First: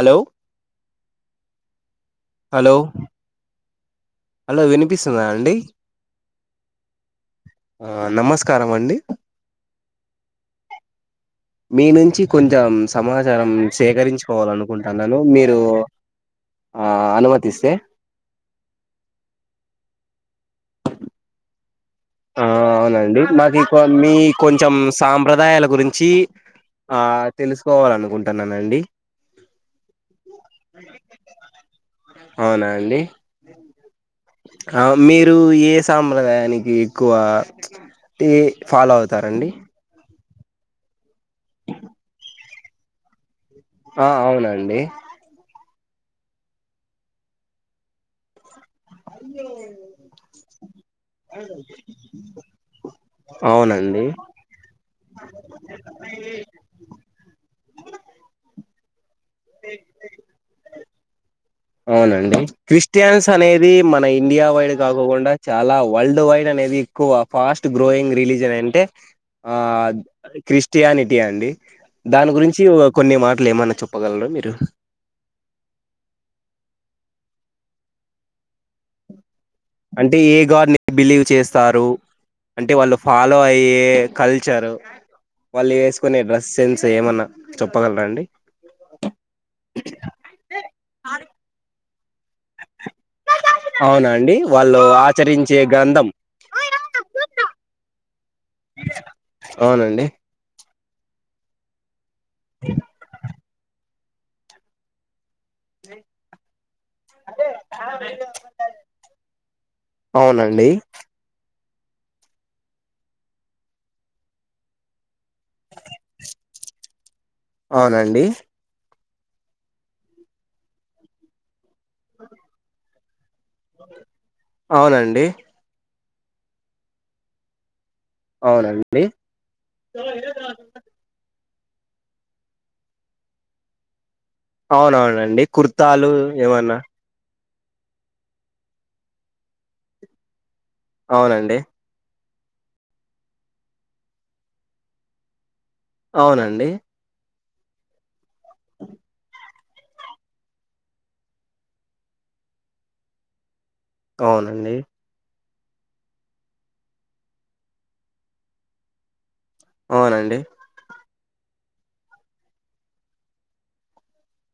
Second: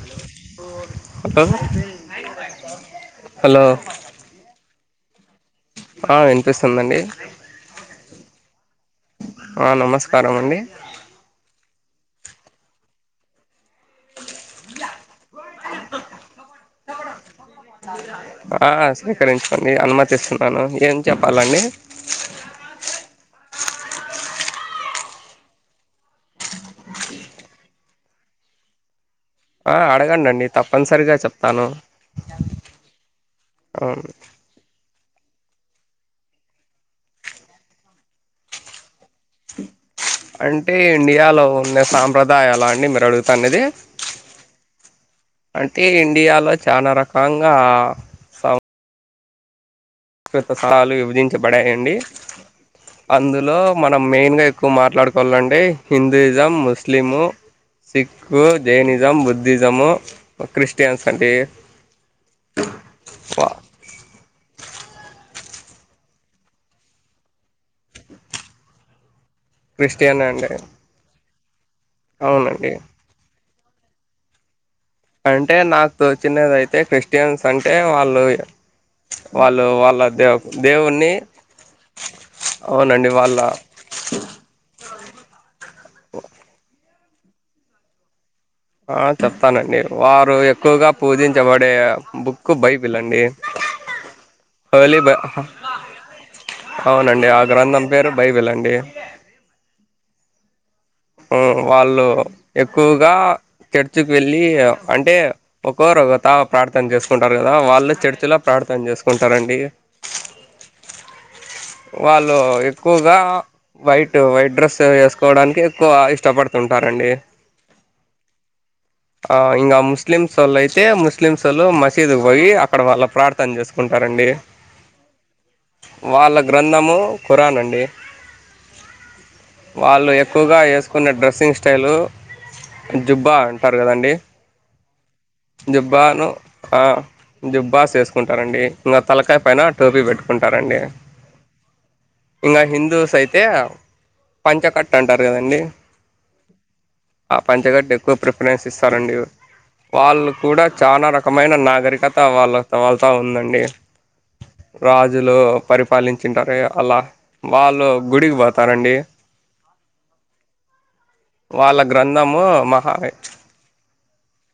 Hello hello hello hello hello వినిపిస్తుందా అండి, ఆ వినిపిస్తుందండి, ఆ నమస్కారం అండి, కరం అండి మీ నుంచి కొంచెం. సమాచారం సేకరించుకోవాలనుకుంటున్నాను. మీరు ఆ అనుమతి, ఆ స్వీకరించుకోండి అనుమతి తెచ్చుకుంటాను ఏం చెప్పాలండి ఆ అవునండి మాదీ కొ మీ కొంచెం సాంప్రదాయాల గురించి ఆ తెలుసుకోవాలనుకుంటున్నానండి ఆ అడగండండి తప్పనిసరిగా చెప్తాను ఔను ఔ మీరు ఏ సాంప్రదాయానికి ఎక్కువ టి ఫాలో అవుతారండి అంటే ఇండియాలో ఉన్న సాంప్రదాయాలా అండి మీరడుగు ఆ అవునండి తే ఇండియాలో చానా రకాంగా సాం సృత సాలు విభజించబడాయండి అందులో మనం అవునండి మెయిన్ గా ఎక్కువ మాట్లాడుకోవాలంటే హిందూయిజం ముస్లిము సిక్కు జైనిస్ జం బుద్ధిసము క్రిస్టియన్స్ అండి క్రిస్టియన్స్ అనేది మన ఇండియా వ వైడ్ కాకోకుండా చాలా వల్డ్ వైడ్ అనేది ఎక్కువ ఫాస్ట్ గ్రోయింగ్ రిలీజన్ అంటే ఆ క్రిస్టియన్ అండి క్రిస్టియానిటీ అండి దాని గురించి అవునండి ఓ కొన్ని మాటలు ఏమనా చొప్పగలరా మీరు అంటే నాకు తోచినదయితే క్రిస్టియన్స్ అంటే వాళ్ళు వాళ్ళు వాళ్ళ అంటే ఏ దేవు గాడ్ ని దేవుణ్ణి బిలీవ్ చేస్తారు అంటే వాళ్ళు అవునండి ఫాలో వాళ్ళ అయ్యే కల్చర్ వాళ్ళు ఏసుకునే డ్రెస్ సెన్స్ ఏమన్నా చెప్పగలరా అండి ఆ చెప్తానండి బుక్కు బై బిలండి అవునా అండి వాళ్ళు హోలిబా ఆచరించే గ్రంథం అవునండి ఆ గ్రంథం పేరు బైబిలండీ అవునండి అ వాళ్ళు ఎక్కువగా చె ర్చికి వెళ్ళీ అంటే ఒకరు ఒక తా ప్రా చేసుకుంటారు కదా వాళ్ళు చర్చలో ప్రార్థన చేసుకుంటారండి అవునండి వాళ్ళు ఎక్కువగా వైట్ వైట్ డ్రెస్ వేసుకోడానికి ఎక్కువ ఇష్టపడుతుంటారండి అవునండి ఆ ఇంకా ముస్లిమ్స్ వాళ్ళు అయితే ముస్లిమ్స్ వాళ్ళు మసీదుకి పోయి అక్కడ వాళ్ళ ప్రార్ అవునండి వాళ్ళ గ్రంథము ఖురానండి అవునండి వాళ్ళు ఎక్కువగా ఎసుకున్న డ్రసింగ్ తెల్వదు జుబ్బా అంటారు కదండి అవునవునండి కుర్తాలు జుబ్బాను ఎమన్నా ఆ జుబ్బాస్ వేసుకుంటారండి ఇంకా తలకాయ పైన టోపీ పెట్టుకు అవునండి ఇంకా హిందూస్ అయితే పంచకట్టంటారు కదండి అవునండి ఆ పంచగడ్డ ఎక్కువ ప్రిఫరెన్స్ ఇస్తారండి, వాళ్ళు కూడా చాలా రకమైన నాగరికత వాళ్ళ వాళ్ళతో ఉందండి. అవునండి. రాజులు పరిపాలిం తింటారు అలా వాళ్ళు గుడికి పోతారండి అవునండి వాళ్ళ గ్రంథము మహా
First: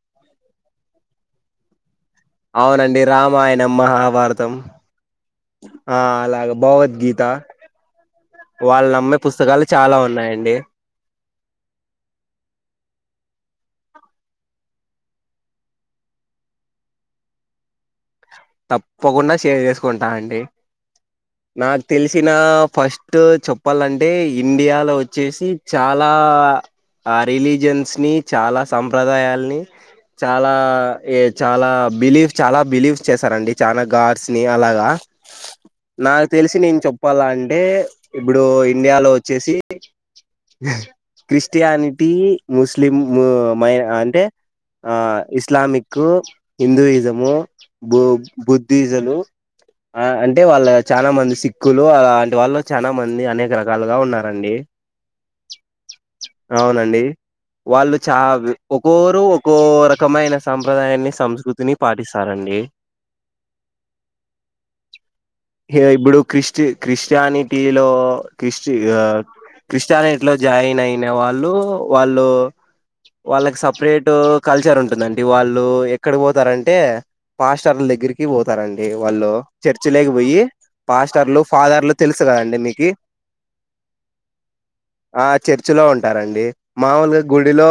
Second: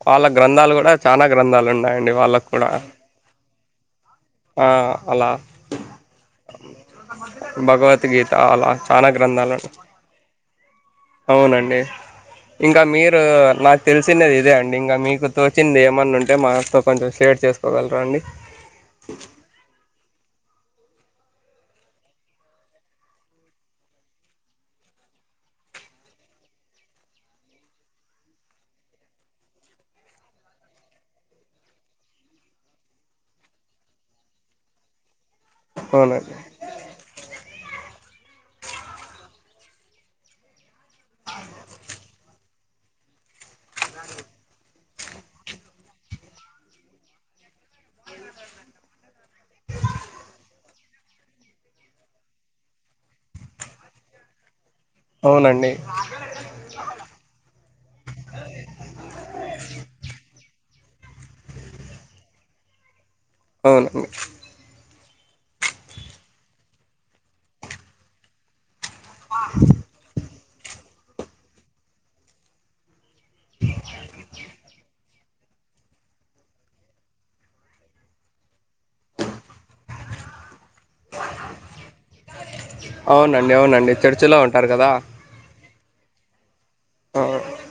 వాళ్ళ గ్రంథాలు కూడా చాలా గ్రంథాలు ఉన్నాయండి వాళ్ళకు కూడా అవునండి రామాయణం, మహాభారతం, ఆ అలా ఆ అలాగ భగవద్గీత, భగవద్గీత అలా చాలా వాళ్నమ్మే గ్రంథాలు పుస్తకాలు చాలా ఉన్నాయండి. అవునండి ఇంకా మీరు నాకు తెలిసినది ఇదే అం ఇంకా మీకు తోచింది ఏమన్నా ఉంటే మాతో కొంచెం షేర్ చేసుకోగలరా అండి తప్పకుండా సేవ్ చేసుకోం ంటా అండి నాకు తెలిసిన ఫస్ట్ చెప్పాలంటే, ఇండియాలో వచ్చేసి చాలా రిలీజియన్స్ని, చాలా సంప్రదాయాలని, చాలా చాలా బిలీఫ్ చాలా బిలీవ్ చేసారండి చాన గార్డ్స్ ని అలాగా నాకు అవునండి తెలిసి నేను చెప్పాల అంటే ఇప్పుడు ఇండియాలో వచ్చేసి క్రిస్టియానిటీ ముస్లిం మై అంటే ఆ ఇస్లామిక్ హిందూయిజము బు బుద్ధిజులు అంటే వాళ్ళ చాలా మంది సిక్కులు అంటి వాళ్ళు చాలా మంది అనేక రకాలుగా ఉన్నారండి అవునండి అవునండి వాళ్ళు చ ఒకోరు ఒకోరకమైన సంప్రదాయాన్ని సంస్కృతిని పాటిస్తారండి అవునండి ఇప్పుడు క్రిస్టి క్రిస్టియానిటీ లో క్రిస్టి ఇగ క్రిస్టియానిటిలో జాయిన్ అయిన వాళ్ళు వాళ్ళు వాళ్ళకి సపరేట్ కల్చర్ ఉంటదం ఇగ వాళ్ళు ఎక్కడ పోతారంటే పాస్టలగరికి బో తారండి వాళ్ళు చర్చి లకిపోయి పాస్టర్లు ఫాదర్లు తెలుసు కదండి మీకు అవునండి అవునండి చర్చిలో ఉంటారు కదా ఆ చర్చి లో ఉంటారండి మామూలుగా ఆ గుడిలో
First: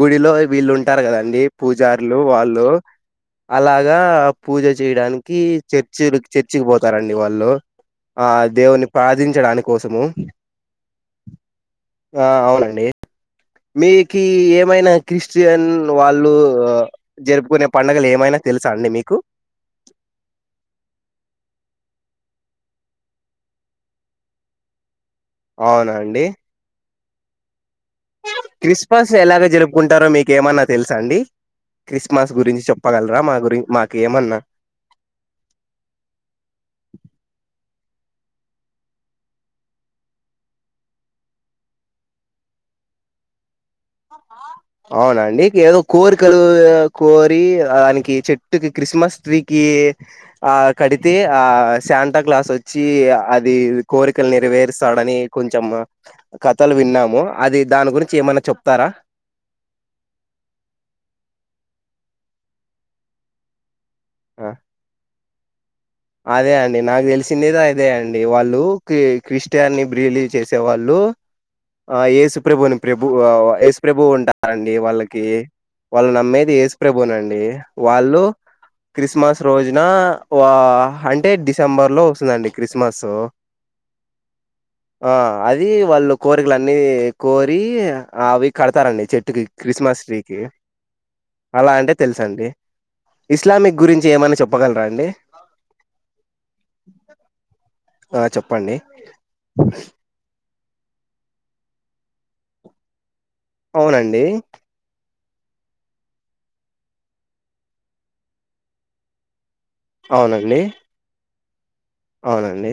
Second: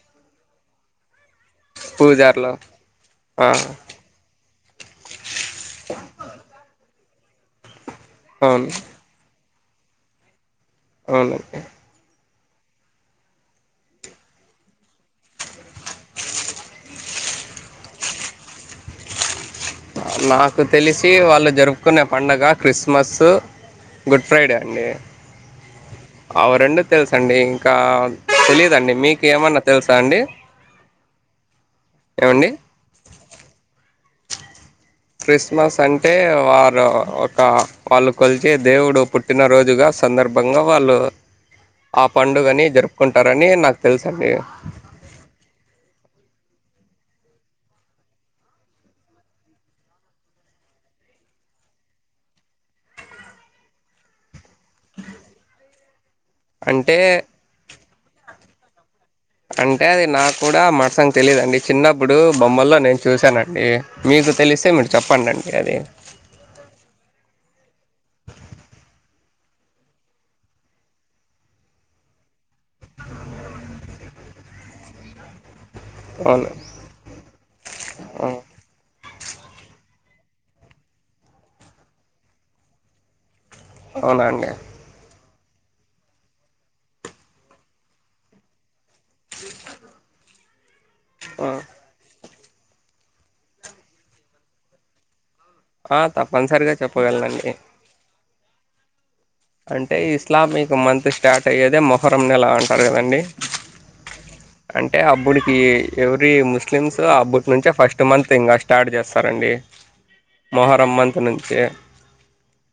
గుడిలో వీళ్ళు ఉంటారు కదండి పూజారులు పూజార్లు వాళ్ళు ఆ అలాగ ఇగ పూజ చేయడానికి చర్చిలకి చర్చికి పోత తారండి వాళ్ళు ఆ అవును దేవుని ప్రధించడానికి కోసము అవును ఆ అవునండి మీకు ఏమైనా క్రిస్టియన్ వాళ్ళు జరుపుకునే పండుగలు ఏమైనా తెలుసా అండి మీకు నాకు తెలిసి వాళ్ళు జరుపుకునే పడుగ క్రిస్మస్ గుడ్ ఫ్రైడే అండి అవునండి తెల్స్ అండి క్రిస్మస్ ఎలాగ తెలుసా జరుపుకుంటారో అండి మీకు ఏమన్నా తెలుస అండి క్రిస్మస్ ఏమండి గురించి చెప్పగలరా మా గురి మాకు గేమన్నా క్రిస్మస్ అంటే వారు ఒక వాళ్ళు కలిచి దేవుడు పుట్టినరోజుగా సందర్భంగా వాళ్ళు ఆ పండుగని జరుపుకుంటారని నాకు తెలుస అండి అవునండి ఏదో కోరికలు కోరి దానికి చెట్టుకి క్రిస్మస్ ట్రీకి ఆ కడితే ఆ శాంటా క్లాస్ వచ్చి అది కోరికలు నెరవేరుస్తాడని కొంచెం కథలు అంటే విన్నాము అది దాని గురించి ఏమన్నా చెప్తారా అంటే అది నాకు కూడా మడసంగా తెలిదుండి చిన్నప్పుడు బొమ్మల్లో నేను చూశానండి మీకు ఆ! తెలిస్తే మీరు చెప్పండిండి ఎద అదే అండి నాకు తెలిసిందది అదే అండి వాళ్ళు క క్రిస్టియాని బిలీవ్ చేసే వాళ్ళు ఆ ఏసు ప్రభుని ఎస్ ప్రభుస్ ప్రభు ఉంటారండి వాళ్ళకి వాళ్ళు అవును నమ్మేది ఏసు ప్రభునండి వాళ్ళు ఆ! క్రిస్మస్ రోజున వా హంట్రే డిసెంబర్లో వస్తుందండి క్రిస్మస్ అవునండి ఆ అది వాళ్ళు కోరికలు అన్నీ కోరి అవిక్ కడతారండి చెట్టుకి క్రిస్మస్ ట్రీకి ఆ అలా అంటే తెలుస అండి ఇస్లామిక్ గురించి ఏమన్నా చెప్పగలరా అండి ఆ తప్పనిసరిగా చెప్పగలనండి ఆ చెప్పండి అంటే ఇస్లామిక్ ఒక మంత్ స్టార్ట్ అయ్యేద మొహరంని నెలా అంటాడు కదండి అవునండి అప్పుడికి ఎవ్రీ ముస్లిమ్స్ అప్పటి నుంచే ఫస్ట్ మంత్ ఇంకా స్టార్ట్ చేస్తారండి అవునండి మొహరం మంత్ నుంచి చే అవునండి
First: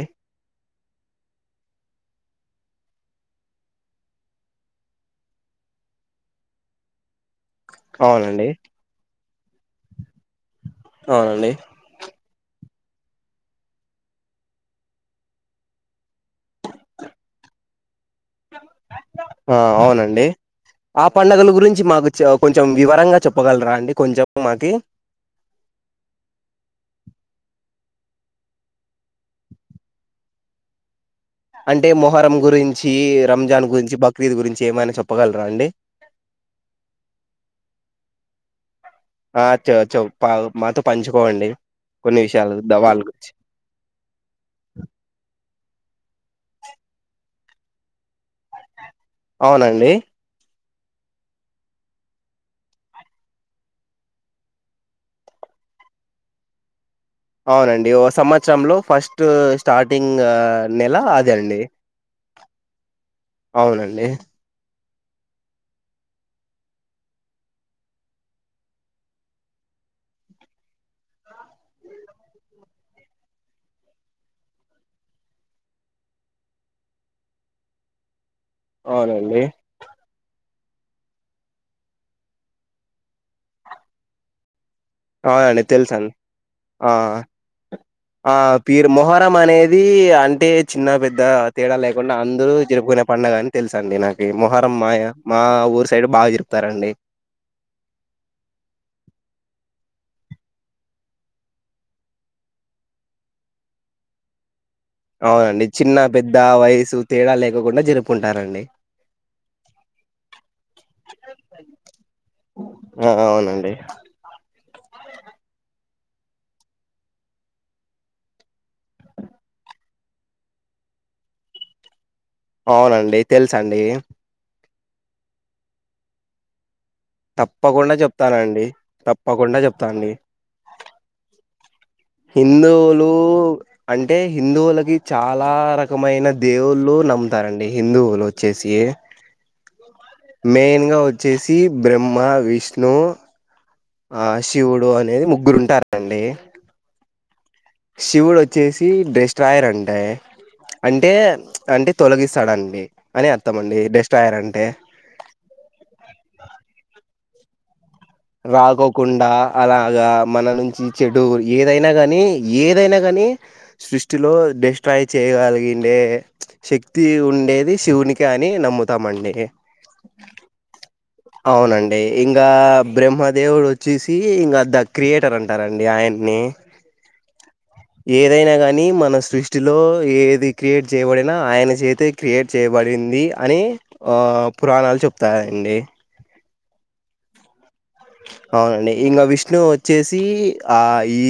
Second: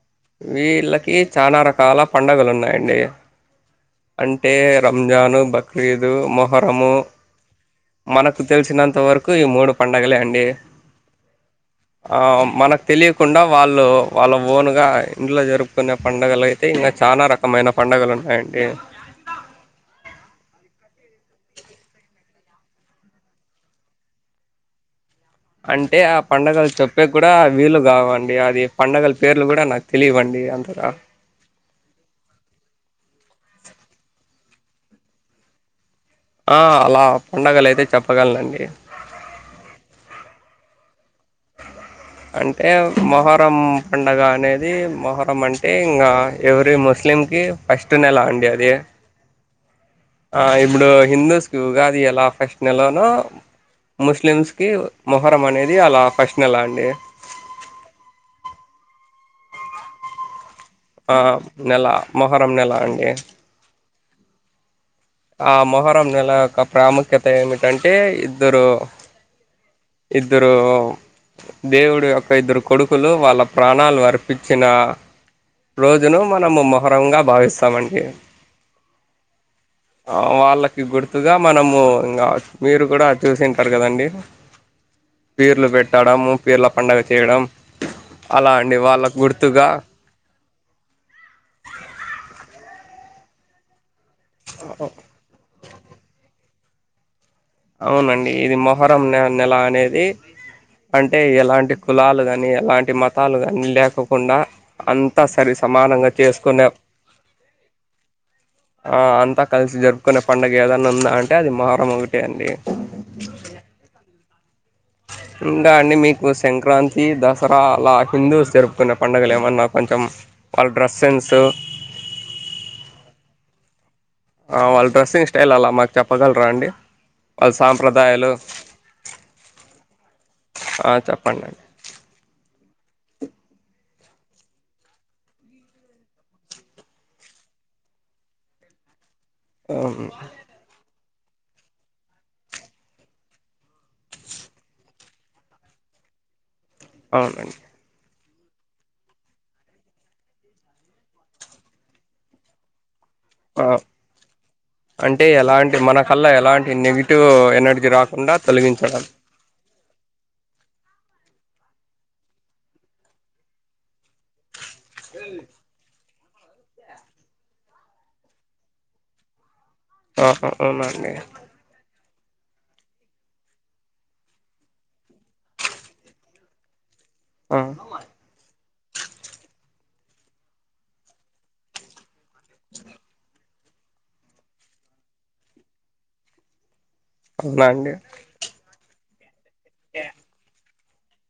వీళ్ళకి చాలా రకాల పండుగలు ఉన్నాయండి అంటే రంజాన్ బక్రీదు మొహరము మనకు అవునండి తెలిసినంత వరకు కు ఈ మూడు పండగలే అండి అవునండి ఆ మనకు తెలియకుండా వాళ్ళు వాళ్ళు ఓన్ గా ఇంట్లో జరుపుకునే పండుగలైతే ఇంగా చానా రకమైన పండగలన్ ఆ అవునండి ఆ పండుగల గురించి మాకు చె కొంచెం వివరంగా చెప్పగలరా అండి కొంచెం మాకి అంటే ఆ పండగలు చెప్పేకి కూడా వీలు కావండి అది పండగల పేర్లు కూడా నాకు తెలీవండి అంతగా అంటే మొహరం గురించి రంజాన్ గురించి బక్రీద్ గురించి ఏమైనా చెప్పగలరా అండి ఆ అలా పండగలైతే చెప్పగలనండి ఆ చో చో పా మాతో పంచు అంటే గురించి మొహరం పండగ అనేది మొహరం అన్ టే ఇంగాే ఎవురీ ముస్లిం కి ఫస్ట్ నెల అండి అది అవునండి ఆ ఇప్పుడు హిందూస్ కి ఉగాది ఎలా ఫస్ట్ నెలోనో ముస్లిమ్స్ కి మొహరం అనేది అలా ఫస్ట్ నెలా అండి అవునండి ఓ సంవత్సరంలో ఫస్ట్ స్టార్టింగ్ నెల ఆ అదే అండి నెల మొహరం నెల అండి అవునండి ఆ మొహరం నెల యొక్క ప్రాముఖ్యత ఏమిటంటే ఇద్దరు ఇద్దరు దేవుడు యొక్క ఇద్దరు కొడుకులు వాళ్ళ ప్రాణాలు అర్పిచ్చిన రోజును మనము మొహరంగా భావిస్తామండి అవునండి కి గుర్తుగా మనము ఇంగా మీరు కూడా చూసింటారు కదండి అవునండి పీర్లు తెలుసన్ పెట్టడము పీర్ల ఆ పండగ చేయడం ఆ అలా అండి పీరు వాళ్ళకు మొహరం గుర్తుగా అనేది అంటే చిన్న పెద్ద తేడా లేకుండా అందరూ జరుపుకునే పండగాని తెలుస అండి నాక్ అ మొహరం మాయ మా ఊరు సైడ్ బాగా జ చెప్తారండి అవునండి ఇది మొహరం నె నెల అనేది అంటే ఎలాంటి కులాలు కాని, ఎలాంటి మతాలు కాని లేకుండా అంతా సరి అవునండి చిన్న సమానంగా పెద్ద చేసుకునే, వయసు తేడా లేకోకుండా జరుపుకుంటారండి. ఆ అంతా కలిసి జరుపుకునే పండుగ ఏదైనా ఉందా అంటే అది మరోం ఒకటి ఆ అవునండి ఇంకా అండి మీకు సంక్రాంతి దసరా అలా హిందూస్ జరుపుకున్న పండుగలు ఏమన్నా కొంచెం వాళ్ళ డ్రెస్ సెన్స్ అవునండి తెలుసండి వాళ్ళ డ్రెస్సింగ్ స్టైల్ అలా మాకు చెప్పగలరా అండి వాళ్ళ తప్పకుండా సాంప్రదాయాలు చెప్తానండి తప్పకుండా చెప్తాండి ఆ చెప్పండి అండి హిందువులు అంటే హిందువులకి చాలా రకమైన దేవుళ్ళు నమ్ముతారండి, హిందువులు వచ్చేసి మెయిన్ గా వ వచ్చేసి బ్రహ్మ విష్ణు ఆ శివుడు అనేది ముగ్గురు ఉంటారండి అవునండి శివుడు వచ్చేసి డ్రెస్ట్ రాయారంటే అంటే అంటే తొలగిస్తాడండి అని అర్థం ఆ అండి డెస్ట్రాయర్ అంటే అంటే ఎలాంటి మన కల్లా ఎలాంటి నెవి తు ఎనర్జీ రాక్ రాకోకుండా అలాగా మన నుంచి చెడు ఏదైనా గానీ ఏదైనా గానీ సృష్టిలో డెస్ట్ ట్రై చేయగలిగిండే శక్తి ఉండేది శివునికి అని నమ్ముతామండి ఆహఓనండి అవునండి ఇంకా బ్రహ్మదేవుడు వచ్చేసి ఇంకా ద క్రియేటర్ అంటారండి ఆయన్ని ఆ ఏదైనా గానీ కానీ మన సృష్టిలో ఏది క్రియేట్ చేయబడినా ఆయన చేతే క్రియేట్ చేయబడింది అని, ఆ పురాణాలు చెప్తాయండి. అవునా అండి అవునండి ఇంకా విష్ ఇట్ ను వచ్చేసి అ ఈ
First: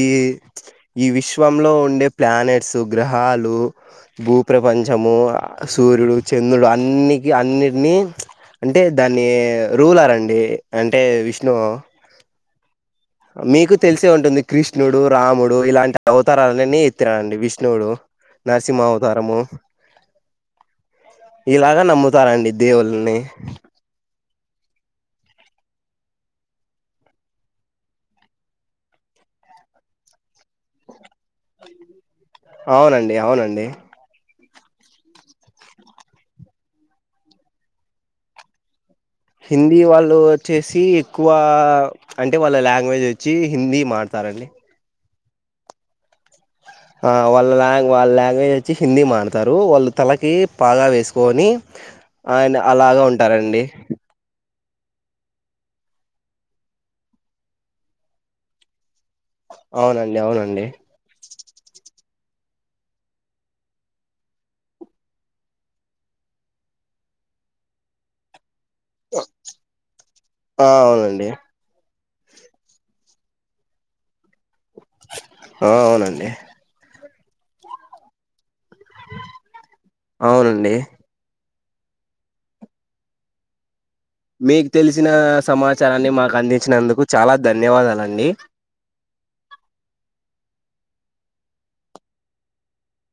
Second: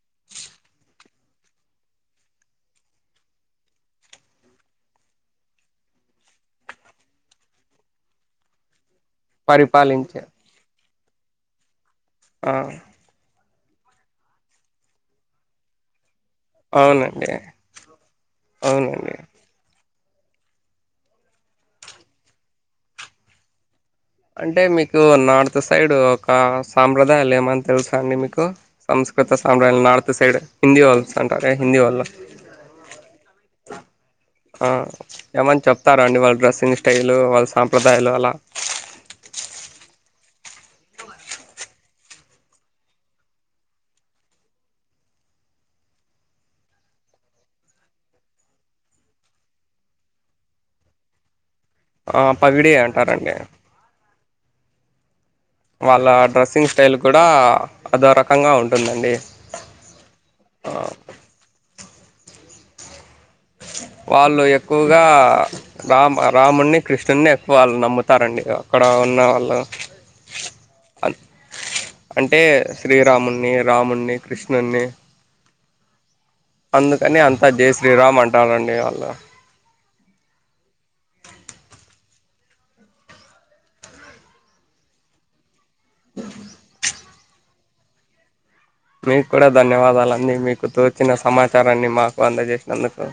ఈ విశ్వంలో ఉండే ప్లానెట్స్, గ్రహాలు, భూప్రపంచము, సూర్యుడు, చంద్రుడు, అన్నిక అన్నిటినీ అ టే దాన్ని పరిపాలించే రూలర్ండి అంటే వి విష్ణు ఆ మీకు తెలిసే ఉంటుంది కృష్ణుడు రాముడు ఇలాంట అవతారాలనే అవునండి ఎత్తానండి విష్ణువుడు నరసింహ అవునండి అవతారము ఇలాగ నమ్ముతారండి దేవుల్ని అంటే మీకు నార్త్ సైడ్ ఒక సాంప్రదాయాలు ఏమని తెలుసు అండి మీకు సంస్కృత సాంప్రదాయాలు నార్త్ సైడ్ హిందీ వాళ్ళు అంటారే హిందీ వాళ్ళు అవునండి అవునండి ఆ ఏమని చెప్తారా అండి వాళ్ళ డ్రెస్సింగ్ స్టైల్ వాళ్ళ సాంప్రదాయాలు అలా హిందీ వాళ్ళు వచ్చేసి ఎక్కువ అంటే వాళ్ళ లాంగ్వేజ్ వచ్చి హిందీ మడతారండి వాళ్ళ లా వాళ్ళ లాంగ్వేజ్ వచ్చి హిందీ మాడాతారు వాళ్ళు తలకి పాగా వేసుకొని ఆ ఆయన పగిడి అలాగ అంటారండి ఉంటారండి వాళ్ళ డ్రెస్సింగ్ స్టైల్ కూడా అదో రకంగా ఉంటుందండి అవునండి అవునండి వాళ్ళు ఎక్కువగా రామ రాముడిని కృష్ణుడిని ఎక్కువ వాళ్ళు నమ్ముతారండి ఇగ ఆ అవునండి అంటే శ్రీరాముణ్ణి రాముడిని కృష్ణుణ్ణి అవునండి అందుకని అంతా జయ శ్రీరామ్ అంటారండి దేవ్ అల్లాహ్ అవునండి మీకు తెలిసిన సమా చారాన్ని మాకు అందించినందుకు చాలా ధన్యవాదాలండి మీకు కూడా ధన్యవాదాలుండి మీకు తోచిన సమాచారాన్ని మాకు అందజేసినందుకు